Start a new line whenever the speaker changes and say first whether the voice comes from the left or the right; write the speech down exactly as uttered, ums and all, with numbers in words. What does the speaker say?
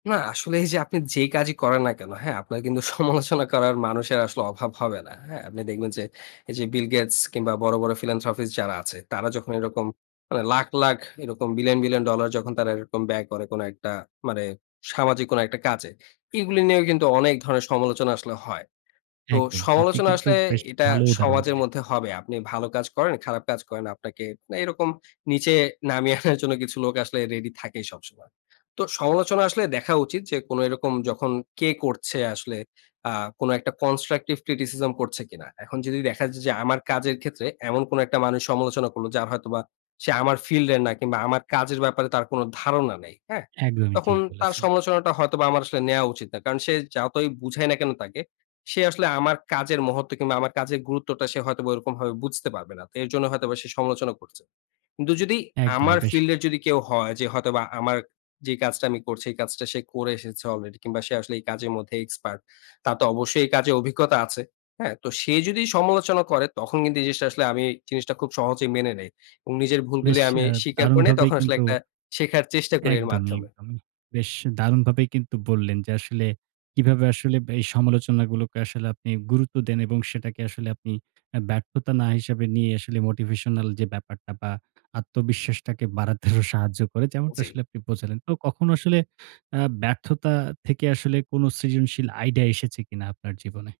left: না, আসলে এইযে আপনি যে কাজই করেন না কেনো, হ্যাঁ? আপনার কিন্তু সমালোচনা করার, মানুষের আসলে অভাব হবে না। হ্যাঁ? আপনি দেখবেন যে এইযে, বিল গেটস কিংবা বড়, বড় ফিলান্থ্রপিস্ট যারা আছে, তারা যখন এরকম মানে লাখ, লাখ এরকম বিলিয়ন, বিলিয়ন ডলার, যখন তারা এরকম ব্যয় করে কোনো একটা মানে, সামাজিক কোনো একটা কাজে। এইগুলো নিয়েও কিন্তু অনেক ধরনের সমালোচনা আসলে হয়। তো
right: একদম। আপনি
left: সমালোচনা
right: কিন্তু
left: আসলে
right: বেশ
left: এটা
right: ভালো উদাহরণ
left: সমাজের
right: দিলেন।
left: মধ্যে হবে। আপনি ভালো কাজ করেন, খারাপ কাজ করেন। আপনাকে এরকম নিচে নামিয়ে আনার জন্য, কিছু লোক আসলে রেডি থাকেই সবসময়। তো সমালোচনা আসলে দেখা উচিত যে, কোনো এরকম যখন কে করছে, আসলে আ কোনো একটা কনস্ট্রাকটিভ ক্রিটিসিজম করছে কিনা? এখন যদি দেখা যায় যে, আমার কাজের ক্ষেত্রে এমন কোনো একটা মানুষ সমালোচনা করলো, যার হয়তোবা, সে আমার ফিল্ডের না কিংবা আমার কাজের ব্যাপারে তার কোনো ধারণা নেই। হ্যাঁ?
right: একদমই ঠিক
left: তখন তার
right: বলেছেন।
left: সমালোচনাটা হয়তোবা আমার আসলে নেয়া উচিত না। কারণ সে যাওতই বুঝাই না কেনো তাকে? সে আসলে আমার কাজের মহত্ত্ব কিংবা আমার কাজের গুরুত্বটা, সে হয়তোবা ওইরকমভাবে বুঝতে পারবে না। তো এর জন্য হয়তোবা সে সমালোচনা করছে। কিন্তু যদি
right: একদমই।
left: আমার
right: বেশ!
left: ফিল্ডের যদি কেউ হয় যে, হয়তোবা আমার যে কাজটা আমি করছি, এই কাজটা সে করে এসেছে অলরেডি কিংবা সে আসলে এই কাজের মধ্যে এক্সপার্ট। তার তো অবশ্যই এই কাজে অভিজ্ঞতা আছে। হ্যাঁ? তো, সে যদি সমালোচনা করে, তখন কিন্তু এই জিনিসটা আসলে, আমি জিনিসটা খুব সহজেই মেনে নেই। এবং নিজের
right: বেশ
left: ভুলগুলি আমি
right: অ্যা
left: স্বীকার করে নেই।
right: দারুণভাবেই
left: তখন আসলে
right: কিন্তু
left: একটা শেখার চেষ্টা করি এর
right: একদমই,
left: মাধ্যমে।
right: একদম। বেশ দারুণভাবেই কিন্তু বললেন যে আসলে, কিভাবে আসলে ব্য এই সমালোচনা গুলোকে আসলে আপনি গুরুত্ব দেন এবং সেটাকে আসলে আপনি অ্যা ব্যর্থতা না হিসাবে নিয়ে, আসলে মোটিভেশনাল যে ব্যাপারটা বা আত্মবিশ্বাসটাকে বাড়াতে আরো সাহায্য করে। যেমনটা
left: জ্বী।
right: আসলে আপনি বোঝালেন। তো কখনো আসলে আ ব্যর্থতা থেকে আসলে, কোনো সৃজনশীল আইডিয়া এসেছে কিনা আপনার জীবনে?